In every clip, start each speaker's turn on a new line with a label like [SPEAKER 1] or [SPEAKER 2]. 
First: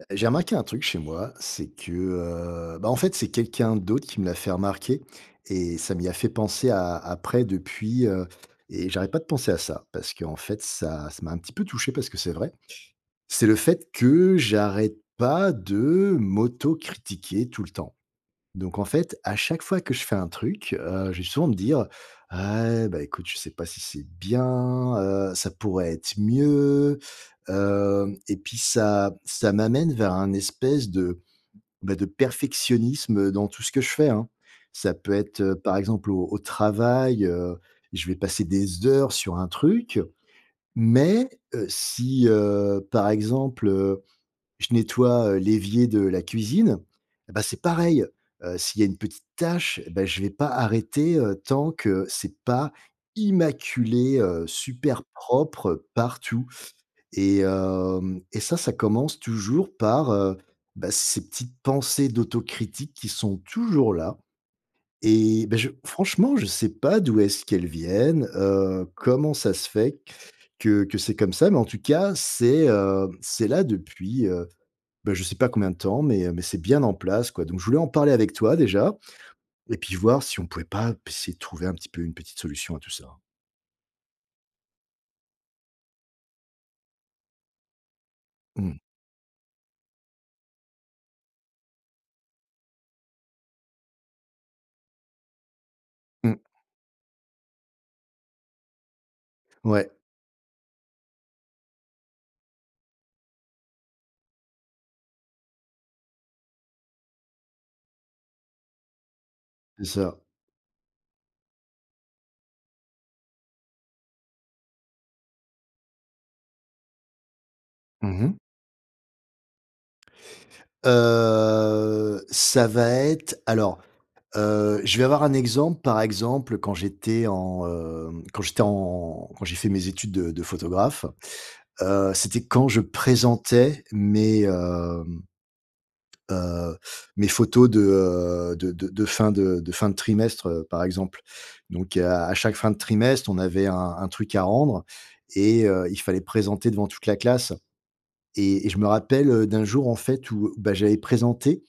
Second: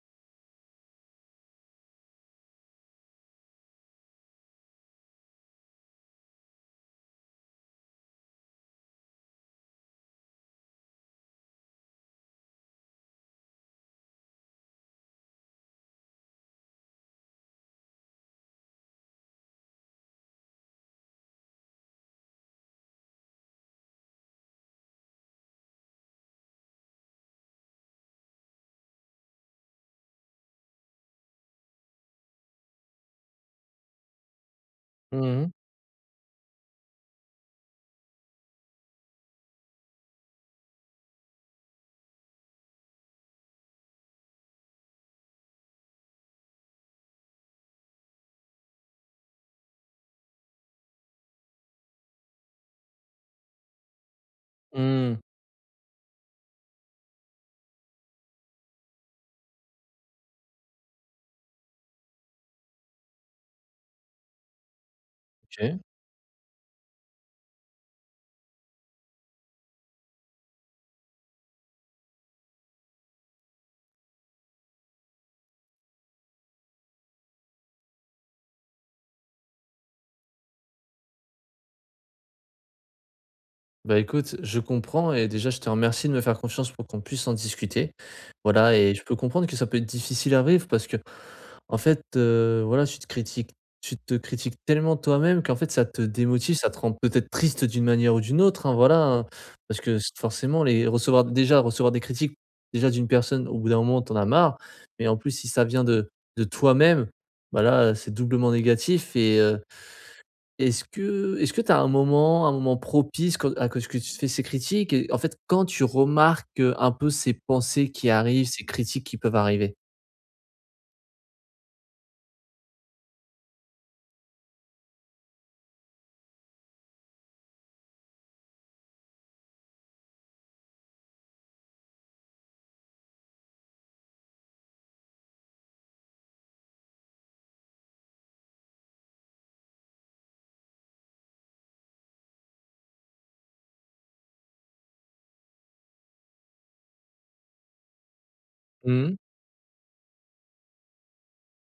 [SPEAKER 1] Heu, j'ai remarqué un truc chez moi, c'est que, heu, bah, en fait, c'est quelqu'un d'autre qui me l'a fait remarquer et ça m'y a fait penser a après, depuis, heu, et j'arrête pas de penser à ça parce qu'en fait, ça ça m'a un petit peu touché parce que c'est vrai. C'est le fait que j'arrête pas de m'autocritiquer tout le temps. Donc en fait, à chaque fois que je fais un truc, heu, je vais souvent me dire: «Ah beh, écoute, je sais pas si c'est bien, heu, ça pourrait être mieux». Hem, et puis ça ça m'amène vers un espèce de, beh, de perfectionnisme dans tout ce que je fais, hein. Ça peut
[SPEAKER 2] Mmh
[SPEAKER 1] être,
[SPEAKER 2] mh.
[SPEAKER 1] heu, par exemple, au au travail, heu, je vais passer des heures sur un truc, mais, heu, si heu, par exemple, heu, je nettoie, heu, l'évier de la cuisine, et bah, c'est pareil! Heu, s'il y a une petite tâche, bah, je vais pas arrêter, heu, tant que c'est pas immaculé, heu, super
[SPEAKER 2] Mmh.
[SPEAKER 1] propre partout. Et hem, et ça, ça commence toujours par, heu, bah, ces petites pensées d'autocritique qui sont toujours là. Et bah, je
[SPEAKER 2] OK.
[SPEAKER 1] franchement, je sais pas d'où est-ce qu'elles viennent, heu, comment ça se fait que que c'est comme ça mais, en tout cas, c'est, heu, c'est là depuis, heu, beh, je sais pas combien de temps mais, heu, mais c'est bien en place, quoi. Donc je voulais en parler avec toi déjà et puis voir si on pouvait pas p essayer de trouver un petit peu une petite solution à tout ça.
[SPEAKER 2] Bah, écoute, je comprends et déjà je te remercie de me faire confiance pour qu'on puisse en discuter, voilà.
[SPEAKER 1] Mmh.
[SPEAKER 2] Et je peux comprendre que ça peut être difficile à vivre parce qu'en fait, heu, voilà, tu te critiques tu te critiques tellement toi-même qu'en fait ça te
[SPEAKER 1] Mmh.
[SPEAKER 2] démotive, ça te rend peut-être triste d'une manière ou d'une autre, hein, voilà, hein. Parce
[SPEAKER 1] Ouais.
[SPEAKER 2] que s forcément, les recevoir déjà recevoir des critiques déjà d'une personne au bout d'un moment tu en as marre, mais en plus si ça vient de de toi-même, bah, là, c'est doublement négatif. Et heu,
[SPEAKER 1] C'est ça.
[SPEAKER 2] est-ce que est-ce que tu as un moment, un moment propice quand à quand est-ce que tu te fais ces critiques? Et en fait, quand tu remarques, heu, un peu ces pensées qui
[SPEAKER 1] Mmh mh.
[SPEAKER 2] arrivent, ces critiques qui peuvent arriver?
[SPEAKER 1] Heu, ça va être alors, heu, je vais avoir un exemple. Par exemple quand j'étais en, hem, quand j'étais en quand j'ai fait mes études de de photographe, heu, c'était quand je présentais mes, hem heu, mes photos de, heu, de de de fin de de fin de trimestre, heu, par exemple. Donc à à chaque fin de trimestre on avait un un truc à rendre et heu, il fallait présenter devant toute la classe et et je me
[SPEAKER 2] Mmh.
[SPEAKER 1] rappelle, heu, d'un jour, en fait, où bah, j'avais présenté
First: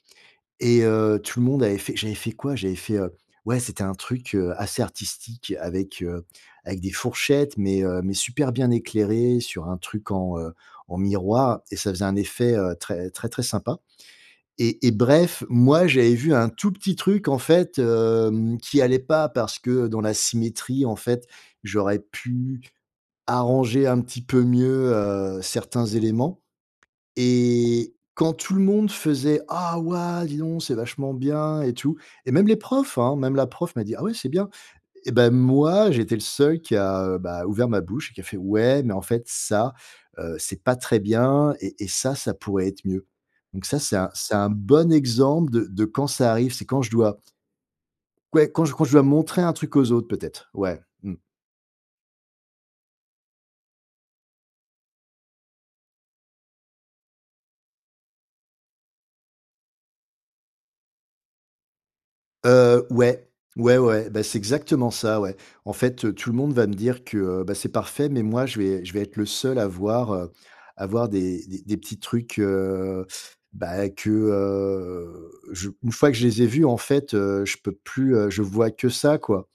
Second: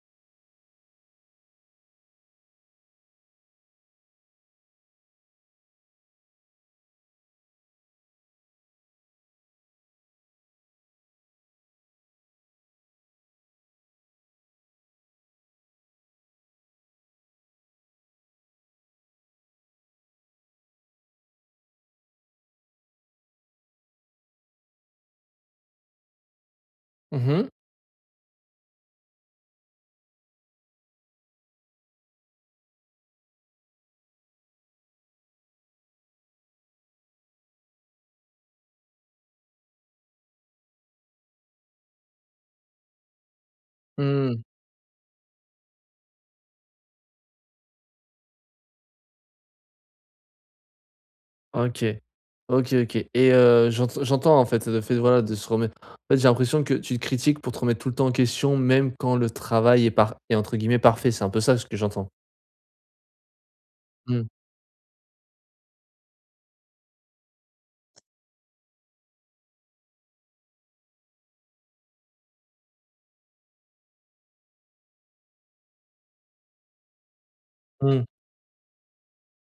[SPEAKER 1] et heu, tout le monde avait fait j'avais fait quoi? J'avais fait, heu, ouais, c'était un truc, heu, assez artistique avec, heu, avec des fourchettes. Mais, heu, mais super bien éclairé, sur un truc en, heu, en miroir et ça faisait un effet, heu, très très, très sympa et et bref, moi j'avais vu un tout petit truc en fait, hem, qui allait pas. Parce que dans la symétrie en fait, j'aurais pu arranger un petit peu mieux, heu, certains éléments
[SPEAKER 2] Mmh mh.
[SPEAKER 1] et quand tout le monde faisait: «Oh waouh, dis donc! C'est vachement bien et tout» et même les profs, hein. Même la prof m'a dit: «Ah ouais c'est bien» et bah, moi j'étais le seul qui a, heu, bah, ouvert ma bouche, qui a fait: «Ouais mais en fait ça, heu, c'est pas très bien et et ça ça pourrait être mieux». Donc ça c'est un c'est
[SPEAKER 2] Mmh.
[SPEAKER 1] un bon exemple de de quand ça arrive c'est quand je dois q ouais quand je quand je dois montrer un truc aux autres peut-être, ouais, mmh.
[SPEAKER 2] OK. OK OK et heu, j'ente j'entends en fait le fait de voilà de se remettre en fait j'ai l'impression que tu te critiques pour te remettre tout le temps en question, même quand le travail est par est entre guillemets «parfait». C'est un peu ça ce que j'entends?
[SPEAKER 1] Heu, ouais. Ouais, ouais. Bah,
[SPEAKER 2] Mmh.
[SPEAKER 1] c'est exactement ça, ouais. En fait, heu, tout le monde va me dire que, heu, bah, c'est parfait mais moi je vais je vais être le seul à voir, heu, à voir des des des petits trucs, heu, bah, que, heu, je une fois que je les ai vus en fait, heu, je peux
[SPEAKER 2] Mmh.
[SPEAKER 1] plus, heu je vois que ça quoi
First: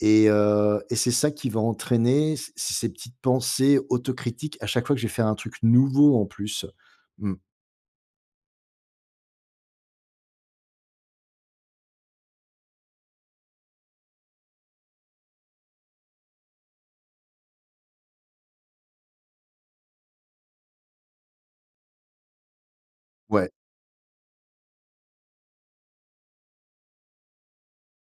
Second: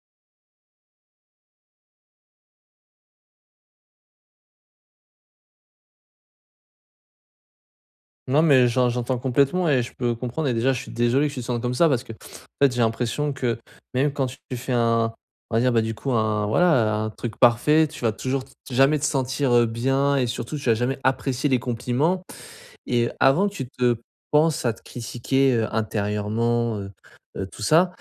[SPEAKER 1] et heu et c'est ça qui va entraîner c c ces petites pensées autocritiques à chaque fois que je vais faire un truc nouveau en plus. Mmh.
[SPEAKER 2] Non mais j'en j'entends complètement et je peux comprendre et déjà je suis désolé que tu te sentes comme ça. Parce qu'en fait j'ai l'impression que même quand tu fais un on va dire, bah, du coup un voilà, heu, un truc parfait tu vas toujours t jamais te sentir, heu, bien et surtout tu vas jamais apprécier les compliments et avant
[SPEAKER 1] Ouais.
[SPEAKER 2] que tu te penses à te critiquer, heu, intérieurement, heu, heu, tout ça,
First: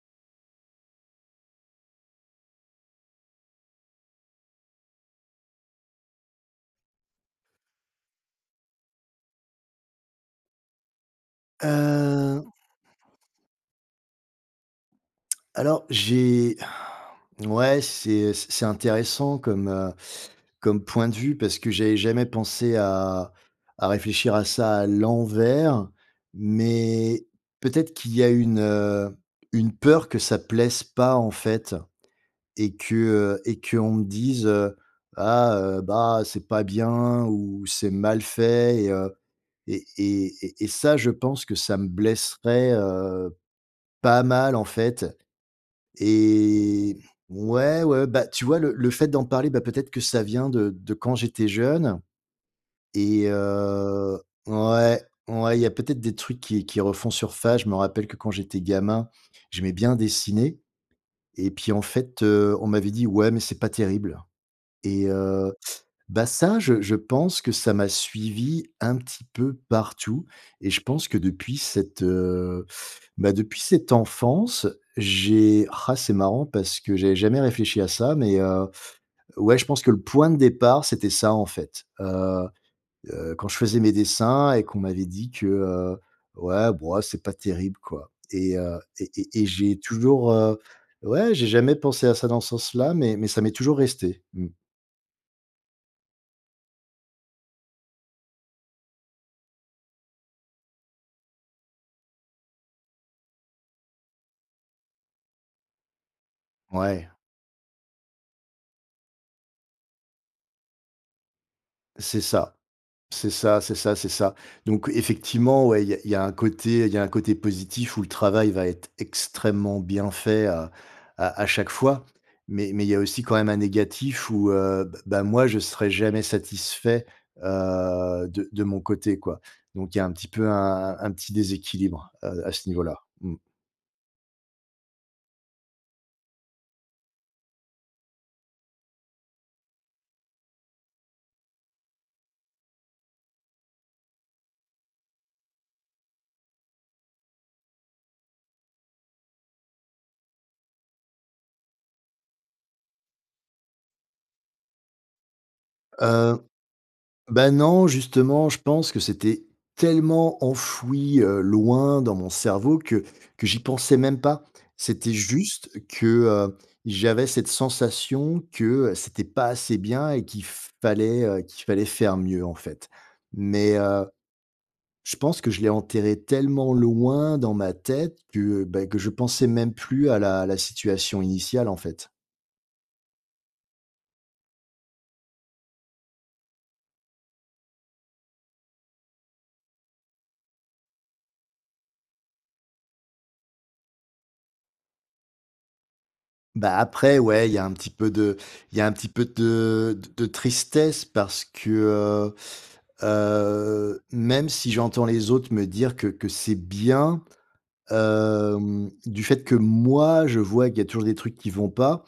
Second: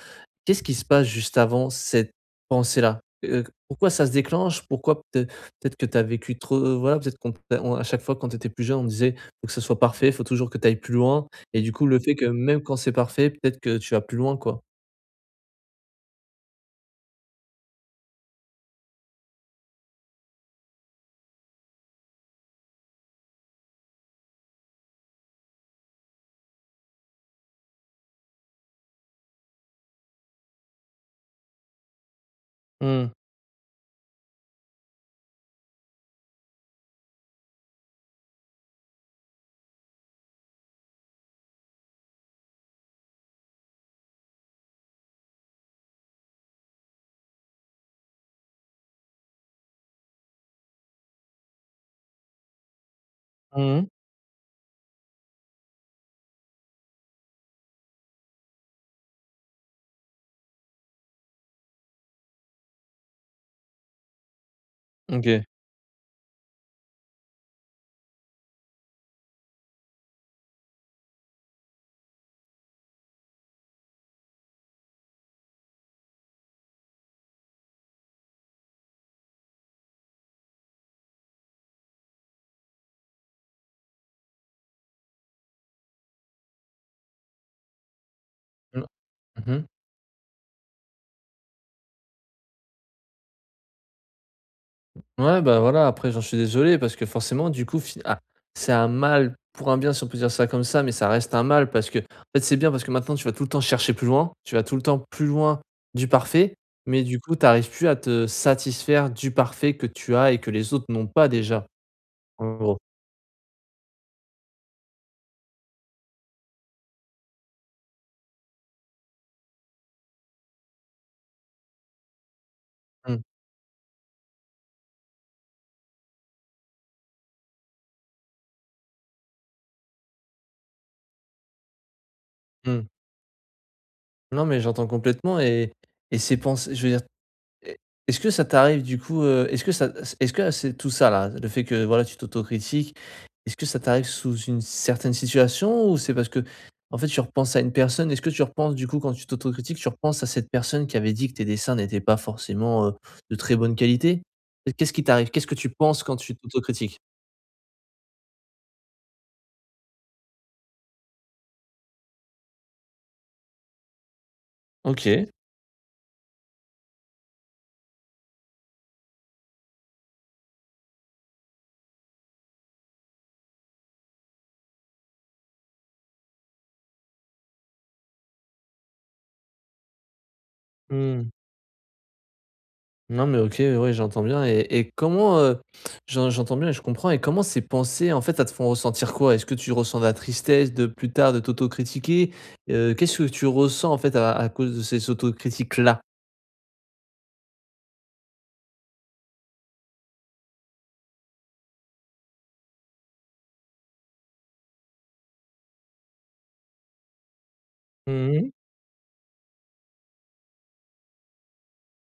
[SPEAKER 2] qu'est-ce qui se passe juste avant cette pensée-là? Heu, q pourquoi ça se déclenche? Pourquoi peut-être peut-être que tu as vécu trop voilà qu'on p heu, on à chaque fois quand tu étais plus jeune on disait il faut que ce soit parfait? Il faut toujours que tu ailles plus loin? Et du coup le fait que
[SPEAKER 1] Heu
[SPEAKER 2] même quand c'est parfait, peut-être que tu vas plus loin quoi?
[SPEAKER 1] Alors j'ai n ouais c'est, heu, c c'est intéressant comme, heu, comme point de vue. Parce que j'avais jamais pensé à à réfléchir à ça à l'envers. Mais peut-être qu'il y a une, heu, une peur que ça plaise pas en fait et que,
[SPEAKER 2] Mmh.
[SPEAKER 1] heu et qu'on me dise, heu: «Ah, heu, bah c'est pas bien ou c'est mal fait» et heu et et et et ça je pense que ça me blesserait, heu, pas mal en fait et ouais ouais. Bah, tu vois le le fait d'en parler, bah, peut-être que ça vient de de quand j'étais jeune et
[SPEAKER 2] Mmh.
[SPEAKER 1] heu ouais, ouais il y a peut-être des trucs qui qui refont surface. Je me rappelle que quand j'étais gamin j'aimais bien dessiner et puis en fait, heu, on m'avait dit: «ouais mais c'est pas terrible» et
[SPEAKER 2] OK.
[SPEAKER 1] heu. Bah, ça je je pense que ça m'a suivi un petit peu partout et je pense que depuis cette, heu, bah, depuis cette enfance j'ai ah c'est marrant parce que j'avais jamais réfléchi à ça mais, heu, ouais je pense que le point de départ c'était ça en fait. Heu, heu, quand je faisais mes dessins et qu'on m'avait dit que, heu, ouais bo oh c'est pas terrible quoi et heu,
[SPEAKER 2] Mmh.
[SPEAKER 1] et et et
[SPEAKER 2] Mmh mh.
[SPEAKER 1] j'ai toujours, heu ouais j'ai jamais pensé à ça dans ce sens là mais mais ça m'est toujours resté, mmh.
[SPEAKER 2] Ouais bah, voilà, après j'en suis désolé parce que forcément du coup fi ah c'est un mal pour un bien si on peut dire ça comme ça. Mais ça reste un mal parce qu'en fait c'est bien parce que maintenant tu vas tout le temps chercher plus loin, tu vas tout le temps plus loin du parfait, mais
[SPEAKER 1] Ouais.
[SPEAKER 2] du coup tu arrives plus à te satisfaire du parfait que tu as et que les autres n'ont pas déjà.
[SPEAKER 1] C'est
[SPEAKER 2] En
[SPEAKER 1] ça,
[SPEAKER 2] gros.
[SPEAKER 1] c'est ça, c'est ça, c'est ça. Donc effectivement, ouais il y a il y a un côté il y a un côté positif où le travail va être extrêmement bien fait à à à chaque fois. Mais mais il y a
[SPEAKER 2] Mmh.
[SPEAKER 1] aussi quand même un négatif où, heu, b bah moi je serai jamais satisfait, heu, de de mon côté quoi. Donc il y a un petit peu un un un petit déséquilibre à à ce
[SPEAKER 2] Mmh.
[SPEAKER 1] niveau-là. Mmh.
[SPEAKER 2] Nan mais j'entends complètement et et c'est pense je veux dire, est est-ce que ça t'arrive du coup, heu, est-ce que ça es est-ce que à c'est tout ça là, le fait, que voilà tu t'autocritiques, est-ce que ça t'arrive sous une certaine situation? Ou c'est parce qu'en fait, tu repenses à une personne? Est-ce que tu repenses du coup quand tu t'autocritiques, tu repenses à cette personne qui avait dit que tes dessins n'étaient pas forcément, heu, de très bonne qualité? Qu'est-ce qui t'arrive? Qu'est-ce que tu penses quand tu
[SPEAKER 1] Heu,
[SPEAKER 2] t'autocritiques?
[SPEAKER 1] bah non justement, je pense que c'était tellement enfoui, heu, loin dans mon cerveau que que j'y pensais même pas. C'était
[SPEAKER 2] OK.
[SPEAKER 1] juste que, heu, j'avais cette sensation que c'était pas assez bien et qu'il fallait, heu, qu'il fallait faire mieux, en fait, mais heu, je pense que je l'ai enterré tellement loin dans ma tête que, bah, que je pensais même plus à la la situation
[SPEAKER 2] Mmh.
[SPEAKER 1] initiale, en fait.
[SPEAKER 2] Non mais OK, ouais j'entends bien et et comment, heu, j'en j'entends bien et je comprends et comment ces pensées en fait, elles te font ressentir quoi? Est-ce que tu ressens de la tristesse de plus tard de t'autocritiquer? Heu, qu'est-ce que tu ressens, en fait, à à cause de ces autocritiques là?
[SPEAKER 1] Bah après ouais, il y a un petit peu de il y a un petit peu de d de tristesse parce que, heu heu, même si j'entends les autres me dire que que c'est bien,
[SPEAKER 2] Mmh mh.
[SPEAKER 1] hem, du fait, que moi je vois qu'il y a toujours des trucs qui vont pas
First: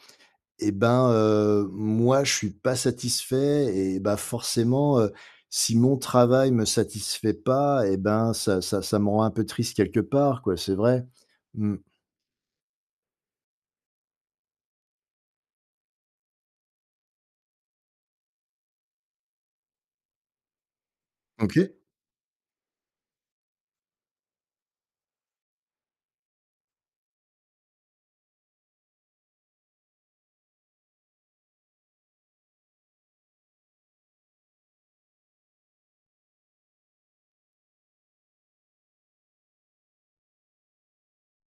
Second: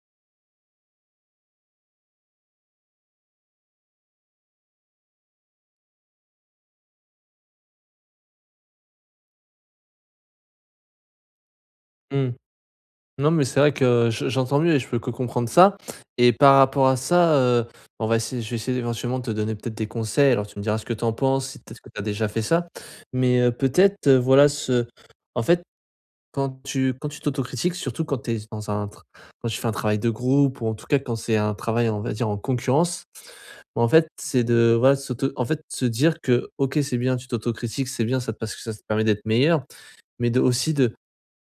[SPEAKER 1] et ben, heu, moi je suis pas satisfait et bah, forcément, heu, si mon travail me satisfait pas et ben, ça ça ça me rend un peu triste quelque part quoi, c'est vrai. Mmh.
[SPEAKER 2] Mmh. Non mais c'est vrai que je j'entends mieux et je peux que comprendre ça et par rapport à ça, heu, ben, on va essayer je vais essayer éventuellement de te donner peut-être des conseils alors tu me diras ce que tu en penses, si
[SPEAKER 1] OK.
[SPEAKER 2] peut-être que tu as déjà fait ça, mais heu, peut-être, heu, voilà ce en fait quand tu quand tu t'autocritiques surtout quand tu es s dans un tr quand tu fais un travail de groupe ou en tout cas, quand c'est un travail en on va dire en concurrence, ben en fait, c'est de voilà de s'auto en fait se dire que OK, c'est bien tu t'autocritiques, c'est bien ça te parce que ça te permet d'être meilleur mais de aussi de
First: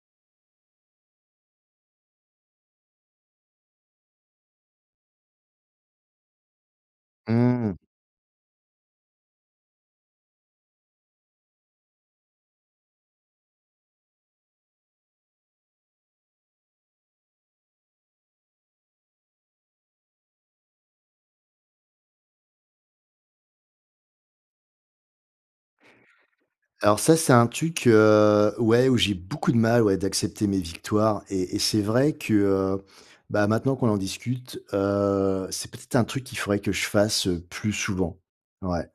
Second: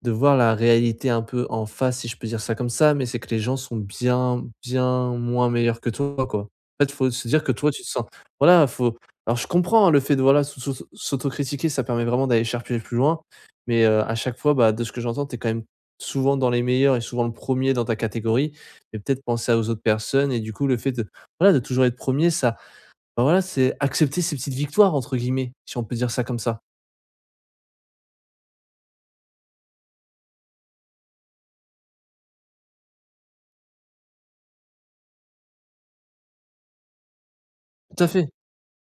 [SPEAKER 2] de voir la réalité un peu en face si je peux dire ça comme ça mais c'est que les gens sont bien bien moins meilleurs que toi, quoi. En fait, il faut se dire que toi
[SPEAKER 1] Mmh.
[SPEAKER 2] tu te sens voilà faut alors je comprends le fait de voilà de sussoss s'autocritiquer ça permet vraiment d'aller chercher plus loin mais heu, à chaque fois, bah de ce que j'entends tu es quand même souvent dans les meilleurs et souvent le 1er dans ta catégorie et peut-être penser à aux autres personnes et du coup, le fait de voilà de toujours être 1er ça, ben voilà c'est accepter ces «petites victoires» entre guillemets si on peut dire ça comme ça.
[SPEAKER 1] Alors ça, c'est un truc, heu, ouais, où j'ai beaucoup de mal, ouais, d'accepter mes victoires et et c'est vrai que, heu, bah maintenant qu'on en discute, heu, c'est peut-être un truc qu'il faudrait que je fasse, heu, plus
[SPEAKER 2] Tout à
[SPEAKER 1] souvent.
[SPEAKER 2] fait.
[SPEAKER 1] Ouais.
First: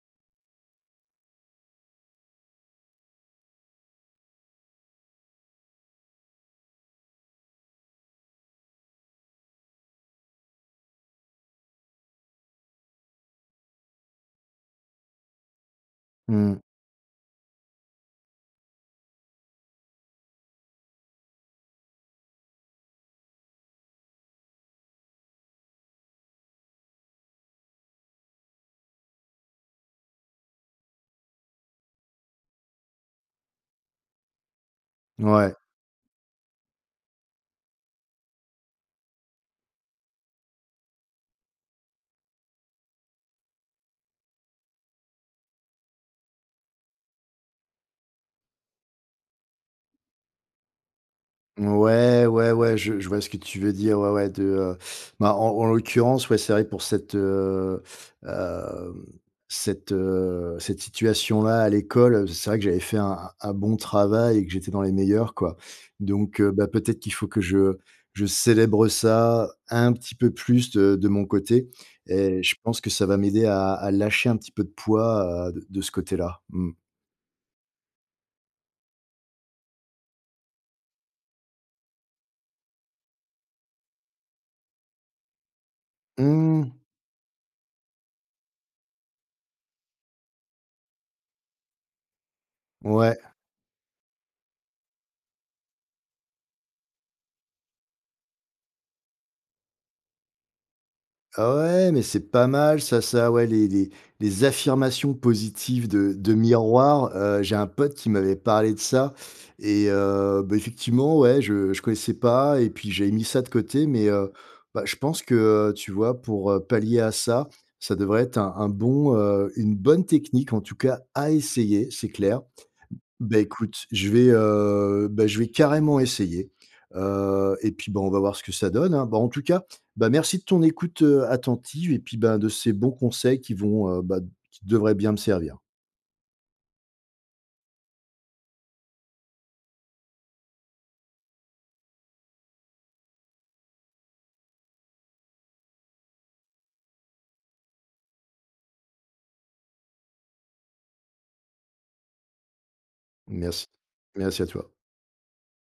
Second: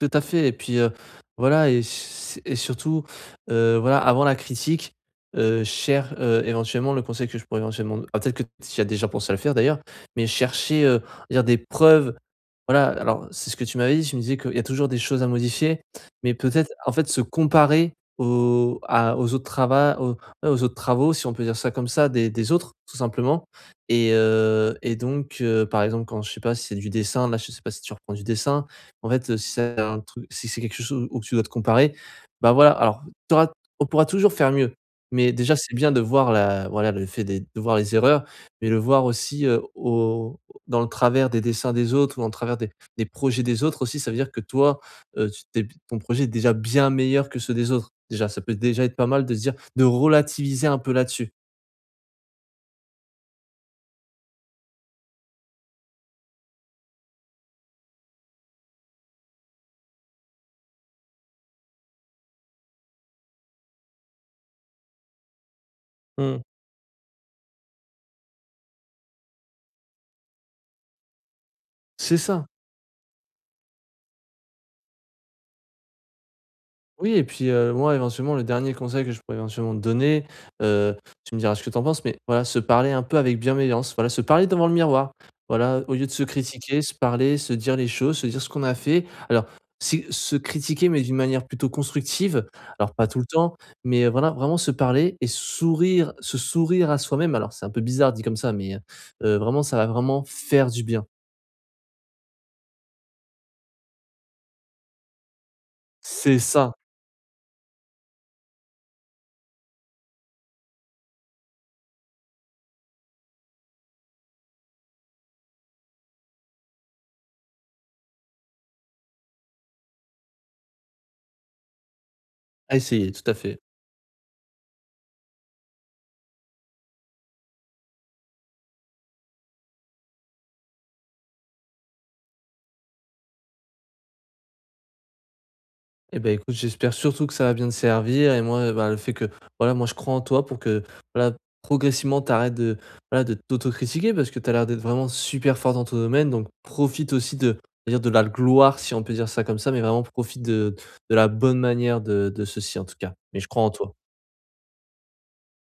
[SPEAKER 2] Tout à fait et puis, heu, voilà et s s et surtout, heu, voilà avant la critique, heu, cher heu, éventuellement le conseil que je pourrais éventuellement d ah peut-être que tu y as déjà pensé à le faire d'ailleurs mais chercher, heu, on va dire des preuves, voilà alors c'est ce que tu m'avais dit, tu me disais qu'il y a toujours des choses à modifier mais
[SPEAKER 1] Mmh.
[SPEAKER 2] peut-être, en fait, se comparer aux à aux autres trava aux, et aux autres travaux si on peut dire ça comme ça des des autres tout simplement et heu, et donc heu, par exemple, quand je sais pas si c'est du dessin là, je sais pas si tu reprends du dessin, mais en fait, heu, si c'est un truc si c'est quelque chose où tu dois te comparer, bah, voilà. Alors tu auras t on pourra toujours faire mieux mais
[SPEAKER 1] Mouais.
[SPEAKER 2] déjà, c'est bien de voir la voilà le fait des de voir les erreurs mais le voir aussi, heu, au dans le travers des dessins des autres ou en travers des des projets des autres aussi ça veut dire que toi, heu, tu t'es b ton projet est déjà bien meilleur que ceux des autres. Déjà, ça peut déjà être pas mal de se dire de relativiser un peu là-dessus.
[SPEAKER 1] Ouais, ouais, ouais, je je vois ce que tu veux dire, ouais, ouais, de heu, bah, en en l'occurrence, ouais, c'est vrai que pour cette, heu, hem, cette, heu, cette situation-là à l'école, c'est vrai que j'avais fait un un bon travail et que j'étais dans les meilleurs, quoi. Donc
[SPEAKER 2] Mmh.
[SPEAKER 1] heu, bah, peut-être qu'il faut que je je célèbre ça un petit peu plus de de mon côté
[SPEAKER 2] C'est
[SPEAKER 1] et
[SPEAKER 2] ça!
[SPEAKER 1] je pense que ça va m'aider à à lâcher un petit peu de poids, heu, d de ce côté-là. Mmh.
[SPEAKER 2] Oui et puis heu, moi, éventuellement, le dernier conseil que je pourrais, éventuellement, te donner, heu, tu me diras ce que tu en penses, mais voilà se parler un peu avec bienveillance, voilà se parler devant le miroir. Voilà, heu, au lieu de se
[SPEAKER 1] Mmh.
[SPEAKER 2] critiquer, se parler, se dire les choses, se dire ce qu'on a fait. Alors, c'est se critiquer mais d'une manière plutôt constructive, alors pas
[SPEAKER 1] Ouais.
[SPEAKER 2] tout le temps, mais heu, voilà, vraiment se parler et sourire, se sourire à soi-même. Alors, c'est un peu bizarre dit comme ça mais heu heu, vraiment, ça va vraiment faire du bien.
[SPEAKER 1] Ouais, mais c'est pas mal ça ça, ouais les les les affirmations positives de de
[SPEAKER 2] C'est ça!
[SPEAKER 1] miroir, heu. J'ai un pote qui m'avait parlé de ça et heu, bah, effectivement, ouais, je je connaissais pas et puis j'avais mis ça de côté, mais heu, bah, je pense que, heu, tu vois, pour, heu, pallier à ça, ça devrait être un un bon, heu, une bonne technique, en tout cas à essayer, c'est clair.
[SPEAKER 2] À essayer, tout à
[SPEAKER 1] Beh,
[SPEAKER 2] fait.
[SPEAKER 1] écoute je vais, heu, beh, je vais carrément essayer, heu et puis, bah, on va voir ce que ça donne, hein. Bah, en tout cas, bah, merci de ton écoute, heu, attentive et puis, ben, de ces bons conseils qui vont, heu, bah, d qui devraient bien me servir.
[SPEAKER 2] Eh beh, écoute, j'espère surtout que ça va bien te servir et moi, heu et ben, le fait que, voilà, moi, je crois en toi pour que, voilà, progressivement, tu arrêtes de, voilà, de t'autocritiquer parce que tu as l'air d'être vraiment super fort dans ton domaine donc profite aussi de je veux dire de la l gloire, si on peut dire ça comme ça mais vraiment profite de de la bonne manière de de ceci, en tout cas, mais je crois
[SPEAKER 1] Merci,
[SPEAKER 2] en toi.
[SPEAKER 1] merci à toi.